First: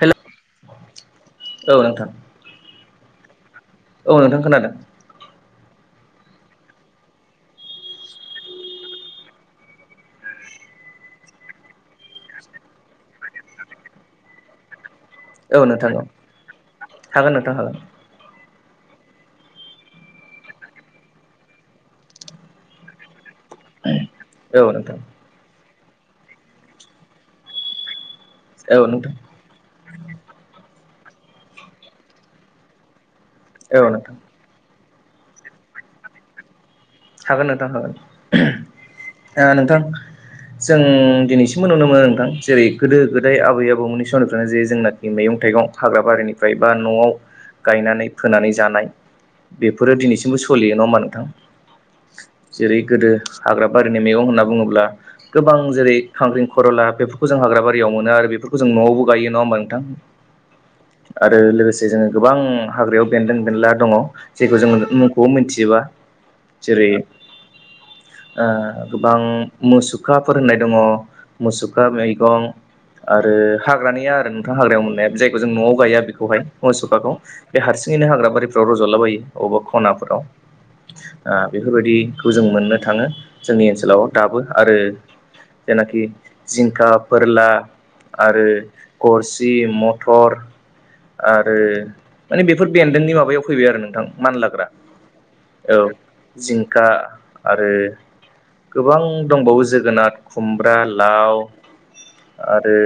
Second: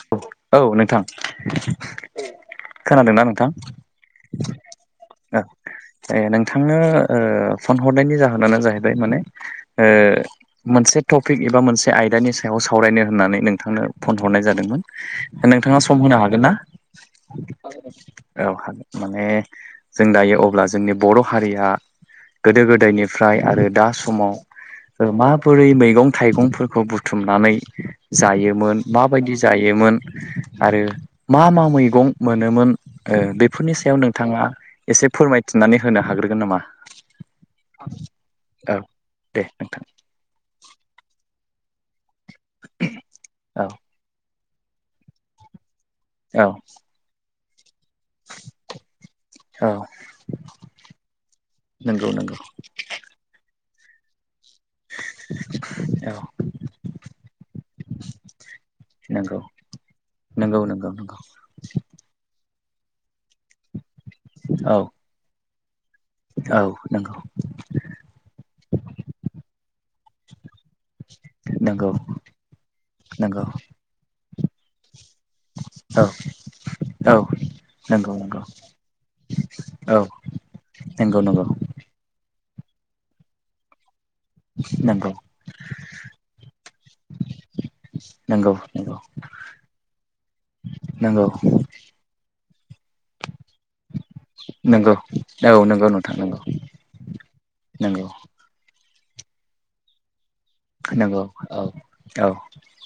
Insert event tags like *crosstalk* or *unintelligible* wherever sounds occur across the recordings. हेल' औ नोंथां औ नोंथां खोनादोंना नोंथां? औ नोंथां खोनादों। ओ ए नोंथांनो ओ फन हरनायनि जाहोनानो जाहैबाय माने ओ मोनसे टपिक एबा मोनसे आयदानि सायाव सावरायनो होननानै नोंथांनो फन हरनाय जादोंमोन। औ नोंथाङा नोंथां सम औ होनो हागोन ना? हागोन नोंथां हागोन औ हागो माने जों दायो अब्ला जोंनि बर' हारिया गोदो गोदायनिफ्राय आरो दा स समाव औ नोंथां ओ माबोरै मैगं थाइगंफोरखौ बुथुमनानै औ जायोमोन नोंथां माबायदि जायोमोन आरो मा मा मैगं मोनोमोन ओ बेफोरनि औ सायाव नोंथां नोंथाङा एसे फोरमायथिनानै होनो हाग्रोगोन नामा? हागोन नोंथां हागोन औ ओ नोंथां जों दिनैसिम नुनो मोनो नोंथां जेरै गोदो गोदाय औ आबै आबौमोननि समनिफ्रायनो जे जोंनाखि मैगं थाइगं हाग्रा औ बारिनिफ्राय बा न'आव गायनानै फोनानै जानाय औ बेफोरो दिनैसिमबो सलियो नङा होमबा नोंथां? नंगौ नंगौ जेरै गोदो हाग्रा बारिनि मैगं होनना बुङोब्ला गोबां जेरै औ खांख्रिं खर'ला बेफोरखौ जों हाग्रा बारियाव मोनो आरो बेफोरखौ जों न'आवबो गायो नंगौ नङा होमबा नंगौ नंगौ नंगौ थां आरो लोगोसे जोङो गोबां हाग्रायाव बेन्दों बेनला दङ जेखौ जों औ *unintelligible* मुंखौ मिथिजोबा। औ जेरै नंगौ ओ गोबां मुसुखाफोर होननाय दङ मुसुखा नंगौ मैगं। आरो नंगौ हाग्रानिया आरो नोंथां हाग्रायाव मोननाया जायखौ जों न'आव गाया औ बेखौहाय औ मुसुखाखौ बे हारसि यैनो नंगौ हाग्रा नंगौ बारिफ्राव रज'लाबायो अबबा औ ख'नाफोराव। *unintelligible* ओ बेफोरबायदिखौ जों मोननो थाङो जोंनि ओनसोलाव दाबो आरो नंगौ जेनाखि जिंखा फोरला आरो नंगौ गरसि मथर नंगौ नंगौ आरो माने बेफोर बेन्दोंनि माबायाव फैबाय आरो नोंथां मानलाग्रा। नंगौ औ नंगौ नोंथां। नंगौ जिंखा आरो नंगौ गोबां दंबावो जोगोनाद खुमब्रा नंगौ लाव औ औ आरो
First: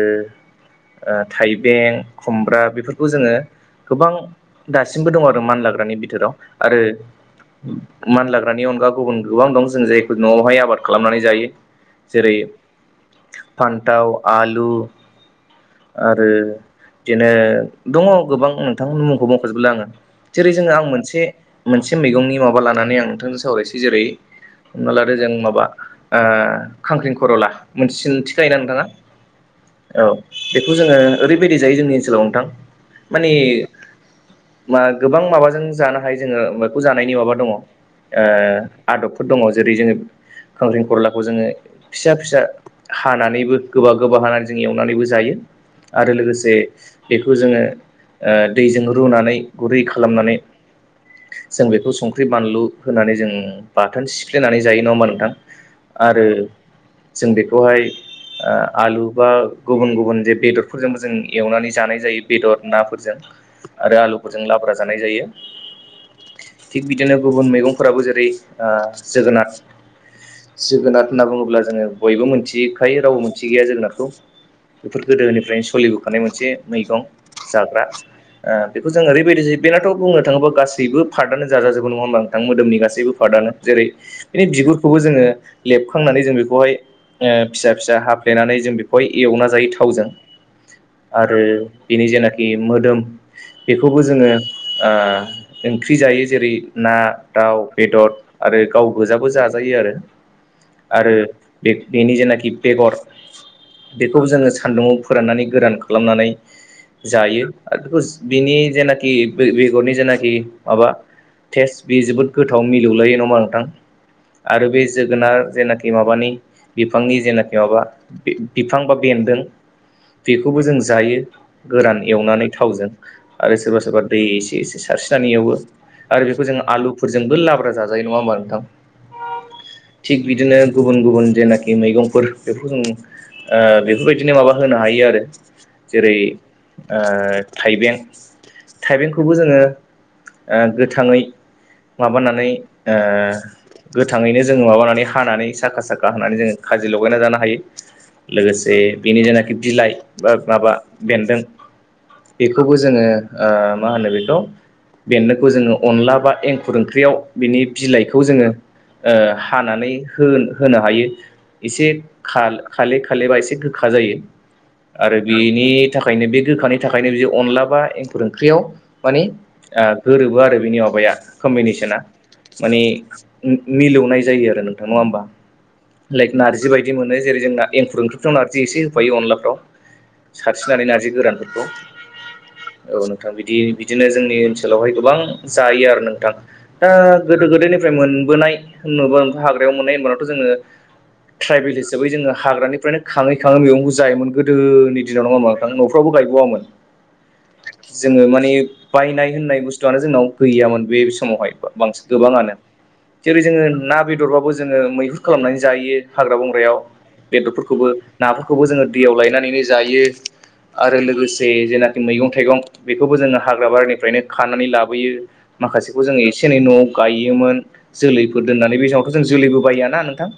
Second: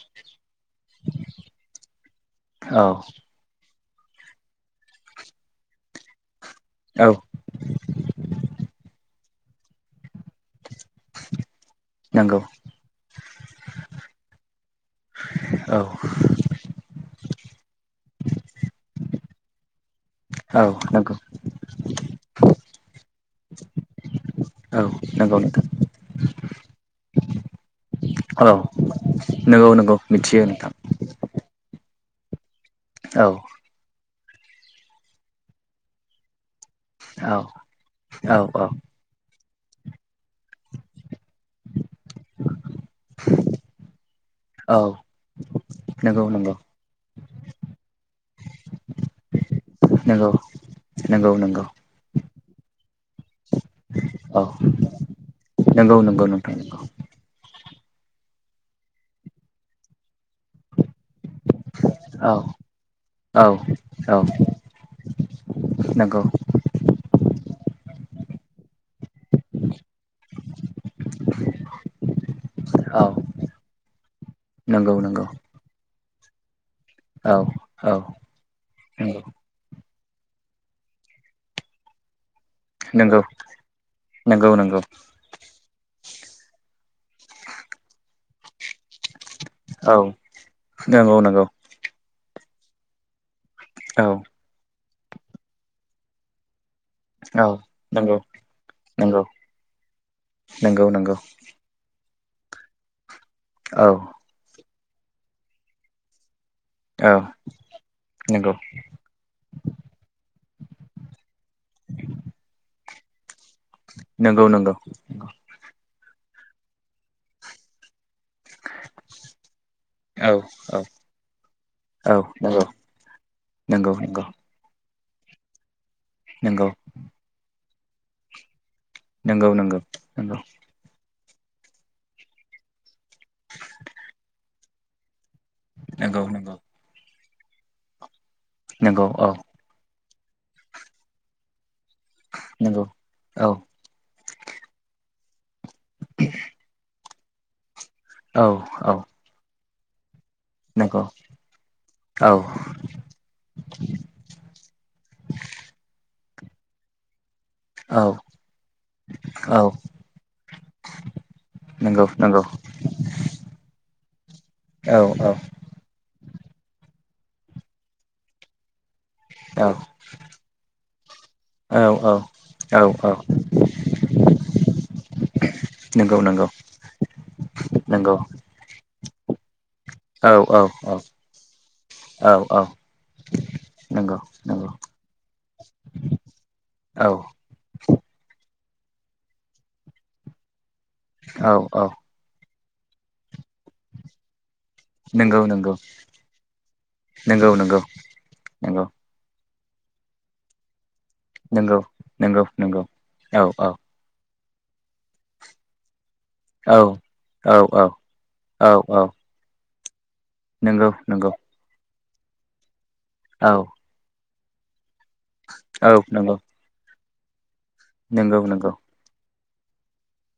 ओ थाइबें खुमब्रा औ बेफोरखौ जोङो गोबां दासिमबो दङ आरो मानलाग्रानि बिथोराव आरो औ मान लाग्रानि अनगा गुबुन गोबां दं जों जायखौ न'आवहाय आबाद खालामनानै जायो जेरै नंगौ फान्थाव आलु औ आरो बिदिनो दङ गोबां नोंथांमोननि मुंखौ बुंखजोबला आङो जेरै औ जोङो आं नंगौ मोनसे मोनसे मैगंनि माव माने आं नोंथांजों सावरायसै जेरै औ हमना लादो जों नंगौ माबा नोंथां खांख्रिं खर'ला मोनसे सिन औ थिखायना नोंथाङा नंगौ नंगौ औ मिथियो नोंथां बेखौ जोङो ओरैबायदि जाय जोंनि ओनसोलाव नोंथां औ माने मा गोबां माबाजों जानो हायो जोङो मखौ जा औ दं ओ औ औ आदबफोर दङ जेरै जोङो खांख्रिं खलाखौ जोङो फिसा फिसा हानानैबो गोबा गोबा हानानै जों औ एवनानैबो जायो। आरो नंगौ लोगोसे नंगौ बेखौ जोङो ओ दैजों रुनानै गुरै नंगौ खालामनानै नंगौ नंगौ जों बेखौ संख्रि बानलु होनानै जों बाथोन औ सिफ्लेनानै जायो नङा होमबा नोंथां? नंगौ नंगौ आरो नोंथां जों बेख बेखौहाय ओ आलु बा गुबुन गुबुन जे बेदरफोरजोंबो जों एवनानै जानाय जायो औ बेदर नाफोरजों आरो आलुफोरजों लाब्रा जानाय जायो। नोंगौ। नो गुबुन मैगंफोराबो जेरै ओ जोगोनार जोगोनार होनना बुङोब्ला जोङो बयबो मोनथिखायो औ रावबो मोनथि गैया जोगोनारखौ। नंगौ बेफोर नंगौ गोदोनिफ्रायनो सलिबो थानाय मोनसे मैगं औ जाग्रा औ ओ बेखौ जों ओरैबायदि जोयो बेनाथ बुंनो थाङोबा गासैबो पार्टानो जाजाजोबो नङा होमबा? मोदोमनि गासैबो नंगौ पार्टनो जेरै बिनि नंगौ नंगौ बिगुरखौबो जोङो लेबखांनानै जों बेखौहाय ओ फिसा फिसा हाब फ्लेनानै जों बेखौहाय एवना जायो थावजों औ नंगौ आरो नंगौ बेनि जेनाख बि मोदोम बेखौबो औ जोङो ओ ओंख्रि जायो जेरै ना दाउ औ बेदर नंगौ आरो गाव नंगौ गोजाबो जाजायो आरो नंगौ आरो नंगौ बेब बेनि जेनाखि बेगर औ बेखौ जोङो सानदुंवाव फोराननानै गोरान खालामनानै औ जायो आरो बेखौ नंगौ बिनि जेनाखि बे-बे-बेगरनि जेनाखि माबा टेस्ट बे जोबोद गोथाव मिलौलायो नमा नोंथां? नंगौ आरो नंगौ बे जोगोनार जेनाखि माबानि बिफांनि जेनाखि माबा बि-बिफां बा बेन्दों औ बेखौबो औ जों जायो गोरान औ एवनानै नंगौ थावजों आरो सोरबा नंगौ सोरबा दै एसे एसे सारसि थानि एवबो आरो बेखौ जों नंगौ आलुफोरजोंबो लाब्रा जाजायो नङा होमबा नोंथां? नंगौ नंगौ थिग बिदिनो गुबुन गुबुन जेनाखि मैगंफोर बेफोरखौ जों ओ बेफोरबायदिनो माबा होनो हायो आरो जेरै नंगौ नंगौ ओ थाइबें नंगौ नंगौ औ थाइबेंखौबो जोङो ओ गोथाङै माबानानै नंगौ ओ औ गो गोथाङैनो जोङो माबानानै हानानै साखा साखा होनानै जोंङो खाजि लगायना जानो हायो। औ लोगोसे औ बेनि जेनाखि बिलाइ माबा नंगौ बेन्दों औ बेखोबो जोङो ओ मा होनो बेखौ बेन्दोखौ जोंङो अनला बा एंखुर ओंख्रियाव बिनि औ बिलाइखौ जोङो ओ हानानै होन होनो हायो। एसे नंगौ नंगौ खाल-खाले खाले बा एसे गोखा जायो। औ आरो बेनि थाखायनो बे गोखानि थाख ओंखायनो बि अनला बा एंखुर ओंख्रियाव माने औ ओ गोरोबो आरो बिनि माबाया औ कम्बिनेसना। औ माने औ मि-मिलौनाय जायो आरो नोंथां नङा होमबा? नंगौ लाइक नंगौ नारजि बायदि मोनो जेरै जोंना एंखुर नंगौ ओंख्रिफ्राव नारजि एसे होफायो अनलाफ्राव औ सारस्रिनानै औ नारजि गोरानफोरखौ औ नोंथां बिदि बिदिनो नंगौ जोंनि ओनसो नंगौ ओनसोलावहाय गोबां जायो आरो नोंथां दा औ गोदो गोदायनिफ्राय मोनबोनाय *unintelligible* हाग्रायाव मोननाय होमबावथ जोङो औ ट्राइबेल औ हिसाबै जोङो हाग्रानि फ्रायनो खाङै खाङै मेगंखो जायोमोन गोद गोदोनि दिनाव नङा नंगौ होमबा नंगौ नफ्रावबो गायबावोन नंगौ नंगौ जोङो माने नंगौ बायनाय होननाय बुस्थुआनो जोंनाव गैयामोन बे समावहाय नंगौ बांसिन नंगौ गोबाङानो नंगौ जेरै औ जोङो औ ना बेदरबाबो जोङो मैहुर खालामनानै जायो हाग्रा औ बंग्रायाव औ बेदरफोरखौबो औ नाफोरखौबो जोङो औ दैयाव लायनानैनो जायो नंगौ आरो नंगौ लोगोसे जेनाखि मैगं थाइगं बेखौबो जोङो औ हाग्रा बारिनिफ्रायनो खानानै लाब बोयो औ माखासेखौ जों नंगौ एसे एनै नवाव गायोमोन नंगौ जोलैफोर नंगौ दोननानै बे समावथ जों जुलिबो बायोना नोंथां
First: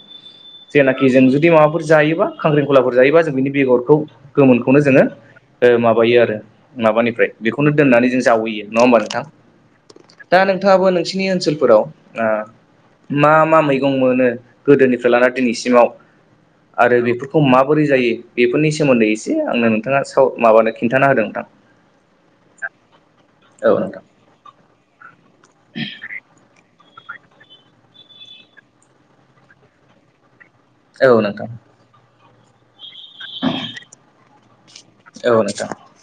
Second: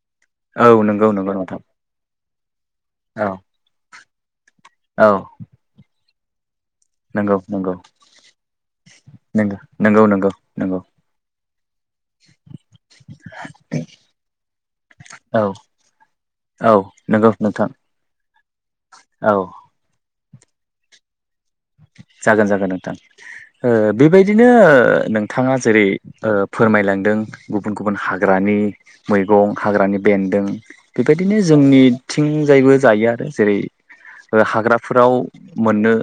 औ नंगौ जेनाखि जों नंगौ जुदि नोंथां माबाफोर जायोबा खांख्रिखलाफोर जायोबा जों औ बिनि बेगरखौ गोमोनखौनो जोङो औ ओ माबायो आरो माबानिफ्राय नंगौ बेखौनो नंगौ दोननानै जों जावैयो नङा होमबा नोंथां? नंगौ नंगौ नंगौ दा नंगौ नोंथाङाबो नोंसिनि ओनसोलफोराव ओ मा मा मैगं मोनो गोदोनिफ्राय लाना औ दिनैसिमाव औ आरो नंगौ बेफोरखौ नोंथां माबोरै जायो बेफोरनि सोमोन्दै औ एसे आंनो नोंथाङा स' माबानो खिन्थान होदों ओनथां जागोन जागोन नोंथां ओ नोंथां बेबायदिनो नोंथाङा जेरै ओ फोरमायलांदों गुबुन गुबुन हाग्रानि मैगं हाग्रानि बेन्दों औ बेबायदिनो नोंथां जोंनिथिं जायबो जायो आरो जेरै ओ हाग्राफोराव औ नोंथां मोननो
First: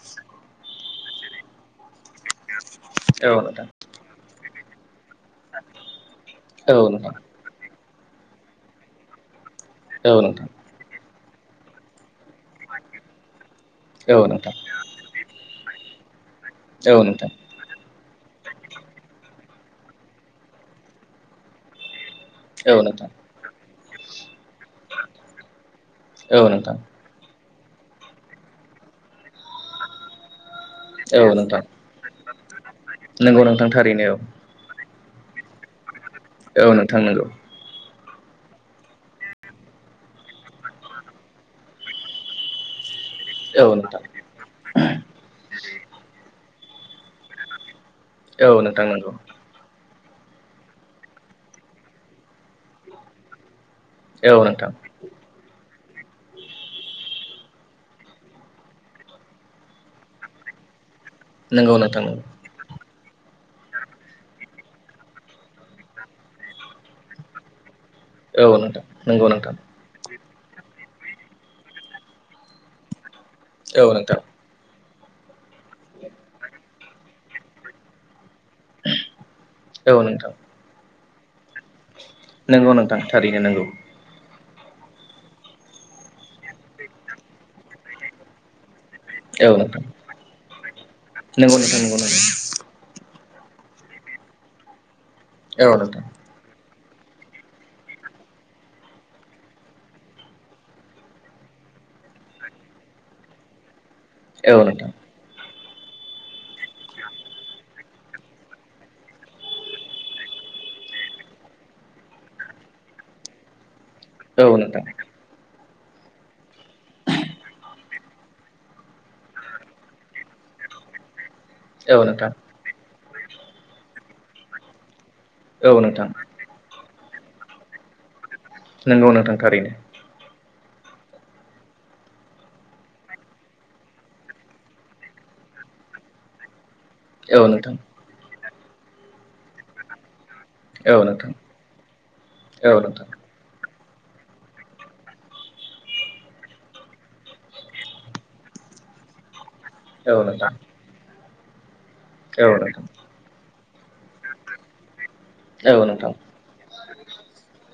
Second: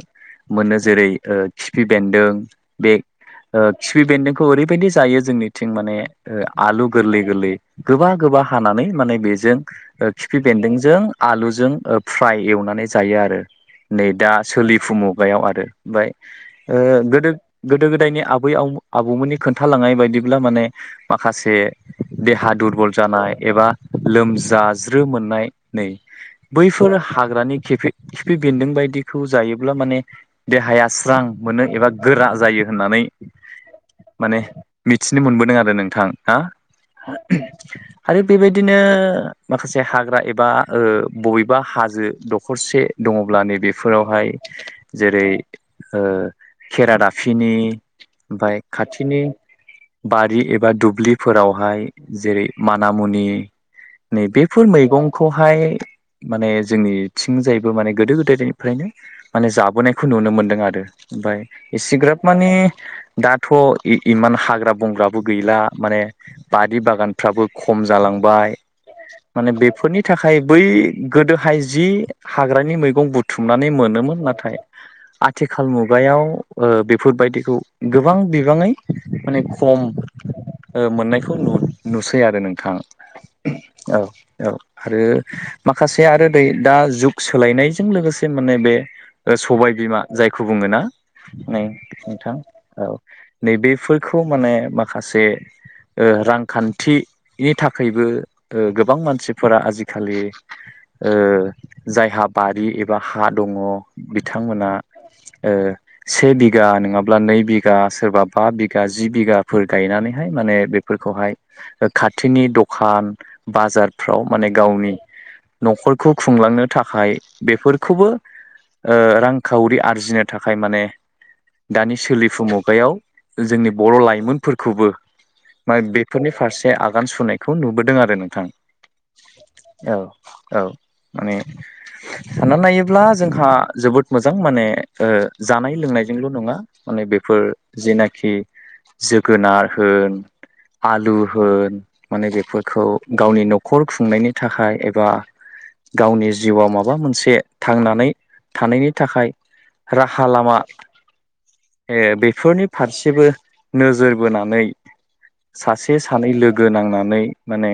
मोनो जेरै ओ खिफि बेदों बे औ ओ नोंथां खिफि बेदोंखौ एरैबायदि जायो जोंनिथिं माने ओ औ नोंथां औ आलु नोंथां गोरलै गोरलै गोबा गोबा हानानै माने बेजों ओ औ खिफि नोंथां बेन्दोंजों आलुजों फ्राय एवनानै जायो आरो नै औ दा नोंथां सोलिफु मुगायाव आरो ओमफ्राय ओ औ नोंथां गोदो गोदो गोदायनि आबै आ आबौमोननि खोन्थालांनाय बायदिब्ला माने माखासे देहा औ दुरबल नोंथां जानाय एबा लोमजानाय लोमज्राज्रो मोननाय नै औ नोंथां बैफोर हाग्रानि खिफि खिफि बेन्दों बायदिखौ जायोब्ला माने देहाया स्रां औ नोंथां मोनो एबा गोरा जायो होननानै नंगौ नोंथां थारैनो औ माने मिथिनो मोनबोदों आरो नोंथां ना औ नोंथां नंगौ आरो बेबायदिनो माखासे हाग्रा एबा ओ बबेबा हाजो दखरसे दङब्ला औ नोंथां नैबेफोरावहाय जेरै ओ खेरादाफिनि औ ओमफ्राय नोंथां नंगौ खाथिनि बारि एबा दुब्लिफोरावहाय जेरै माना मुनि नै औ बेफोर नोंथां मैगंखौहाय माने जोंनिथिंजायबो माने गोदो गोदायनिफ्रायनो माने जा बोनायखौ नुनो मोन्दों आरो ओमफफ्राय नंगौ नोंथां एसेग्राब नंगौ माने दाथ' इमान हाग्रा बंग्राबो गैला माने बारि बागानफ्राबो ख खम जालांबाय औ नोंथां नंगौ माने नोंथां बेफोरनि थाखाय बै गोदोहाय जि हाग्रानि मैगं बुथुमनानै औ मोनोमोन नोंथां नाथाय आथिखाल मुगायाव ओ बेफोरबायदिखौ गोबां गोबाङै माने खम औ नोंथां ओ मोननायखौ नु नुसै आरो नंगौ नोंथां थारैनो नंगौ औ औ आरो माखासे आरो नै दा जुग सोलायनायजों लोगोसे माने बे औ सबाय नोंथां बिमा जायखौ बुङोना नंगौ नै नोंथां नंगौ नंगौ नोंथां औ नै बेफोरखौ माने माखासे औ नोंथां ओ रांखान्थि थि नि थाखायबो ओ गोबां मानसिफोरा आजिखालि ओ जायहा बारि एबा हा दङ औ बिथांमोना नोंथां ओ से बिघा नङाब्ला नै बिघा सोरबा बा बिघा जि बिघाफोर गायनानैहाय माने बे बेफोरखौहाय ओ खाथिनि द'खान बाजार फ्राव औ माने नोंथां गावनि न'खरखौ खुंलांनो थाखाय बेफोरखौबो ओ रांखावरि आरजिनो थाखाय माने दानि औ नोंथां सोलिफु मुगायाव जोंनि बर' लाइमोनफोरखौबो औ माने नोंथां बेफोरनि फारसे आग,, आगान सुरनायखौ नुबोदों आरो नोंथां। नंगौ नोंथां थारैनो औ औ माने सानना नायोब्ला जोंहा,, जोबोद मोजां माने जानाय लोंनायजोंल' नङा माने बेफोर औ नोंथां जेनाखि,, जोगोनार होन,,,, औ आलु नोंथां होन माने औ बेफोरखौ नोंथां गावनि न'खर,, न'खर खुंनायनि थाखाय एबा गावनि जिउआव माबा मोनसे थांनानै,, थानायनि थाखाय औ राहा नोंथां लामा ओ औ बेफोरनि नोंथां फारसेबो नोजोर बोनानै औ सासे नोंथां सानै लोगो नांनानै माने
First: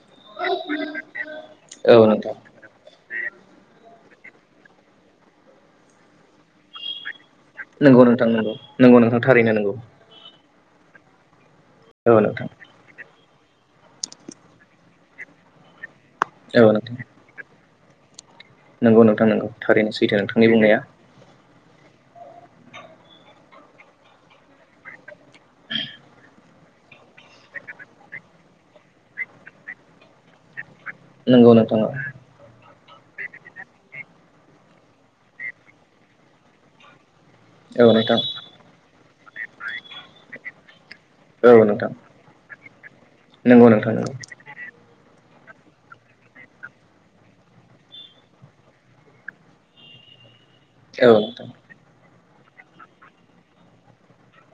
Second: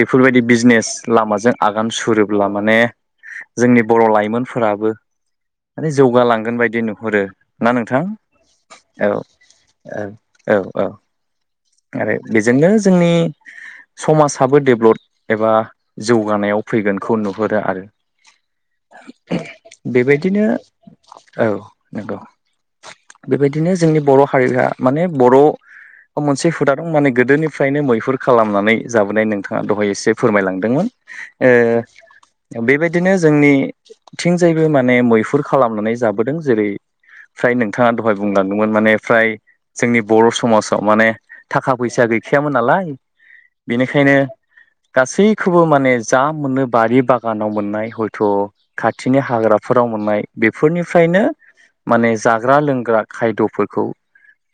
बेफोरबायदि बिजनेस लामाजों आगान औ नोंथां सुरोब्ला माने जोंनि बर' लाइमोन फोराबो माने जौगालांगोन बायदि नुहरो ना नोंथां नंगौ नंगौ नंगौ नोंथां थारैनो नंगौ औ-औ औ-औ आरो औ नोंथां बेजोंनो जोंनि समाजाबो डेभ्लप एबा जौगानायाव औ नोंथां फैगोनखौ नुहुरो आरो *unintelligible* नंगौ नोंथां नोंगौ थारैनो सैथो बेबायदिनो नोंथांनि बुंनाया औ नंगौ बेबायदिनो जोंनि बर' हारिया माने बर' मोनसे हुदा दं माने गोदोनिफ्रायनो मैहुर खालामनानै जाबोनाय नोंथाङा दहाय एसे फोरमायलांदोंमोन नंगौ नोंथां औ ओ बेबायदिनो जोंनि थिंजायबो माने मैहुर खालामनानै जाबोदों जेरै फ्राय नोंथाङा दहाय नोंथां बुंलांदोंमोन माने फ्राय जोंनि बर' समाजाव माने औ थाखा नोंथां फैसा गैखायामोन नालाय नंगौ नोंथां नंगौ बेनिखायनो गासैखौबो माने जा मोनो बारि बागानाव मोननाय हयथ' खाथिनि हाग्राफोराव मोननाय औ बेफोरनिफ्रायनो नोंथां माने जाग्रा लोंग्रा खायद'फोरखौ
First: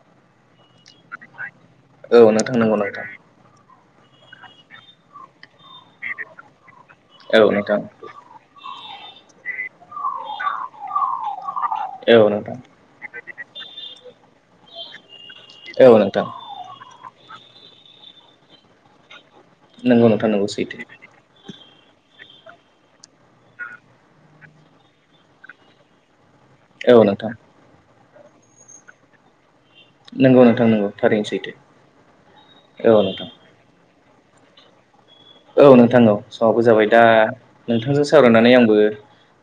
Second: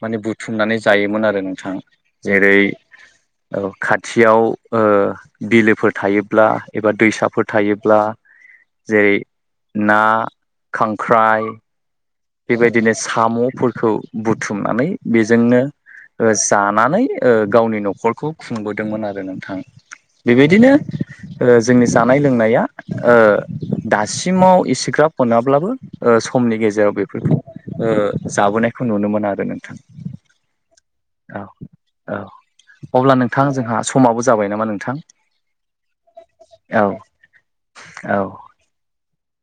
माने बुथुमनानै जायोमोन आरो नों थां औ नोंथां जेरै नंगौ नोंथां खा थियाव ओ बिलोफोर थायोब्ला एबा दैसाफोर औ नोंथां थायोब्ला जेरै ना खांख्राइ औ नोंथां बेबायदिनो साम'फोरखौ बुथुमनानै बेजोंनो औ नोंथां ओ जानानै ओ गावनि न'खरखौ खुंबोदोंमोन आरो नों थां नंगौ नोंथां नंगौ बेबायदिनो सैथो ओ जोंनि जानाय लोंनाया ओ दासिमाव एसेग्रााब मोनाब्लाबो ओ समनि गेजेराव औ नोंथां बेफोरखौ ओ जाबोनायखौ नुनो मोनो आरो नोंथां नंगौ नोंथां नंगौ थारैनो सैथो औ-औ अब्ला नोंथां जोंहा समाबो जाबाय नामा नोंथां औ नोंथां औ समाबो औ जाबाय दा नोंथांजों औ औ सावरायनानै आंबो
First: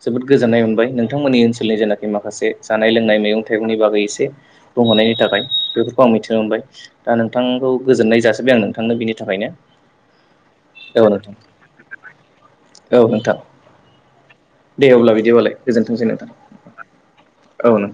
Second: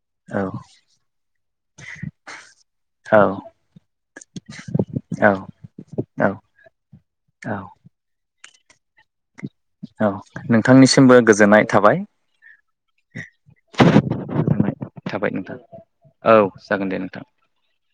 जोबोद गोजोननाय मोनबाय नोंथांमोननि ओनसोलनि जेखि माखासे जानाय लोंनाय मैगं-थाइगंनि बागै एसे बुंहरनायनि औ थाखाय बेफोरखौ आं मिथिनो मोनबाय दा औ नोंथांखौ गोजोन्नाय जासोबबाय आं नोंथांनो बिनि थाखायनो औ औ नोंथांनिसिमबो नोंथां गोजोननाय थाबाय औ नोंथां दे अब्ला थाबाय बिदिबालाय नोंथां गोजोनथोंसै नोंथां औ जागोन दे नोंथां *unintelligible* औ नोंथां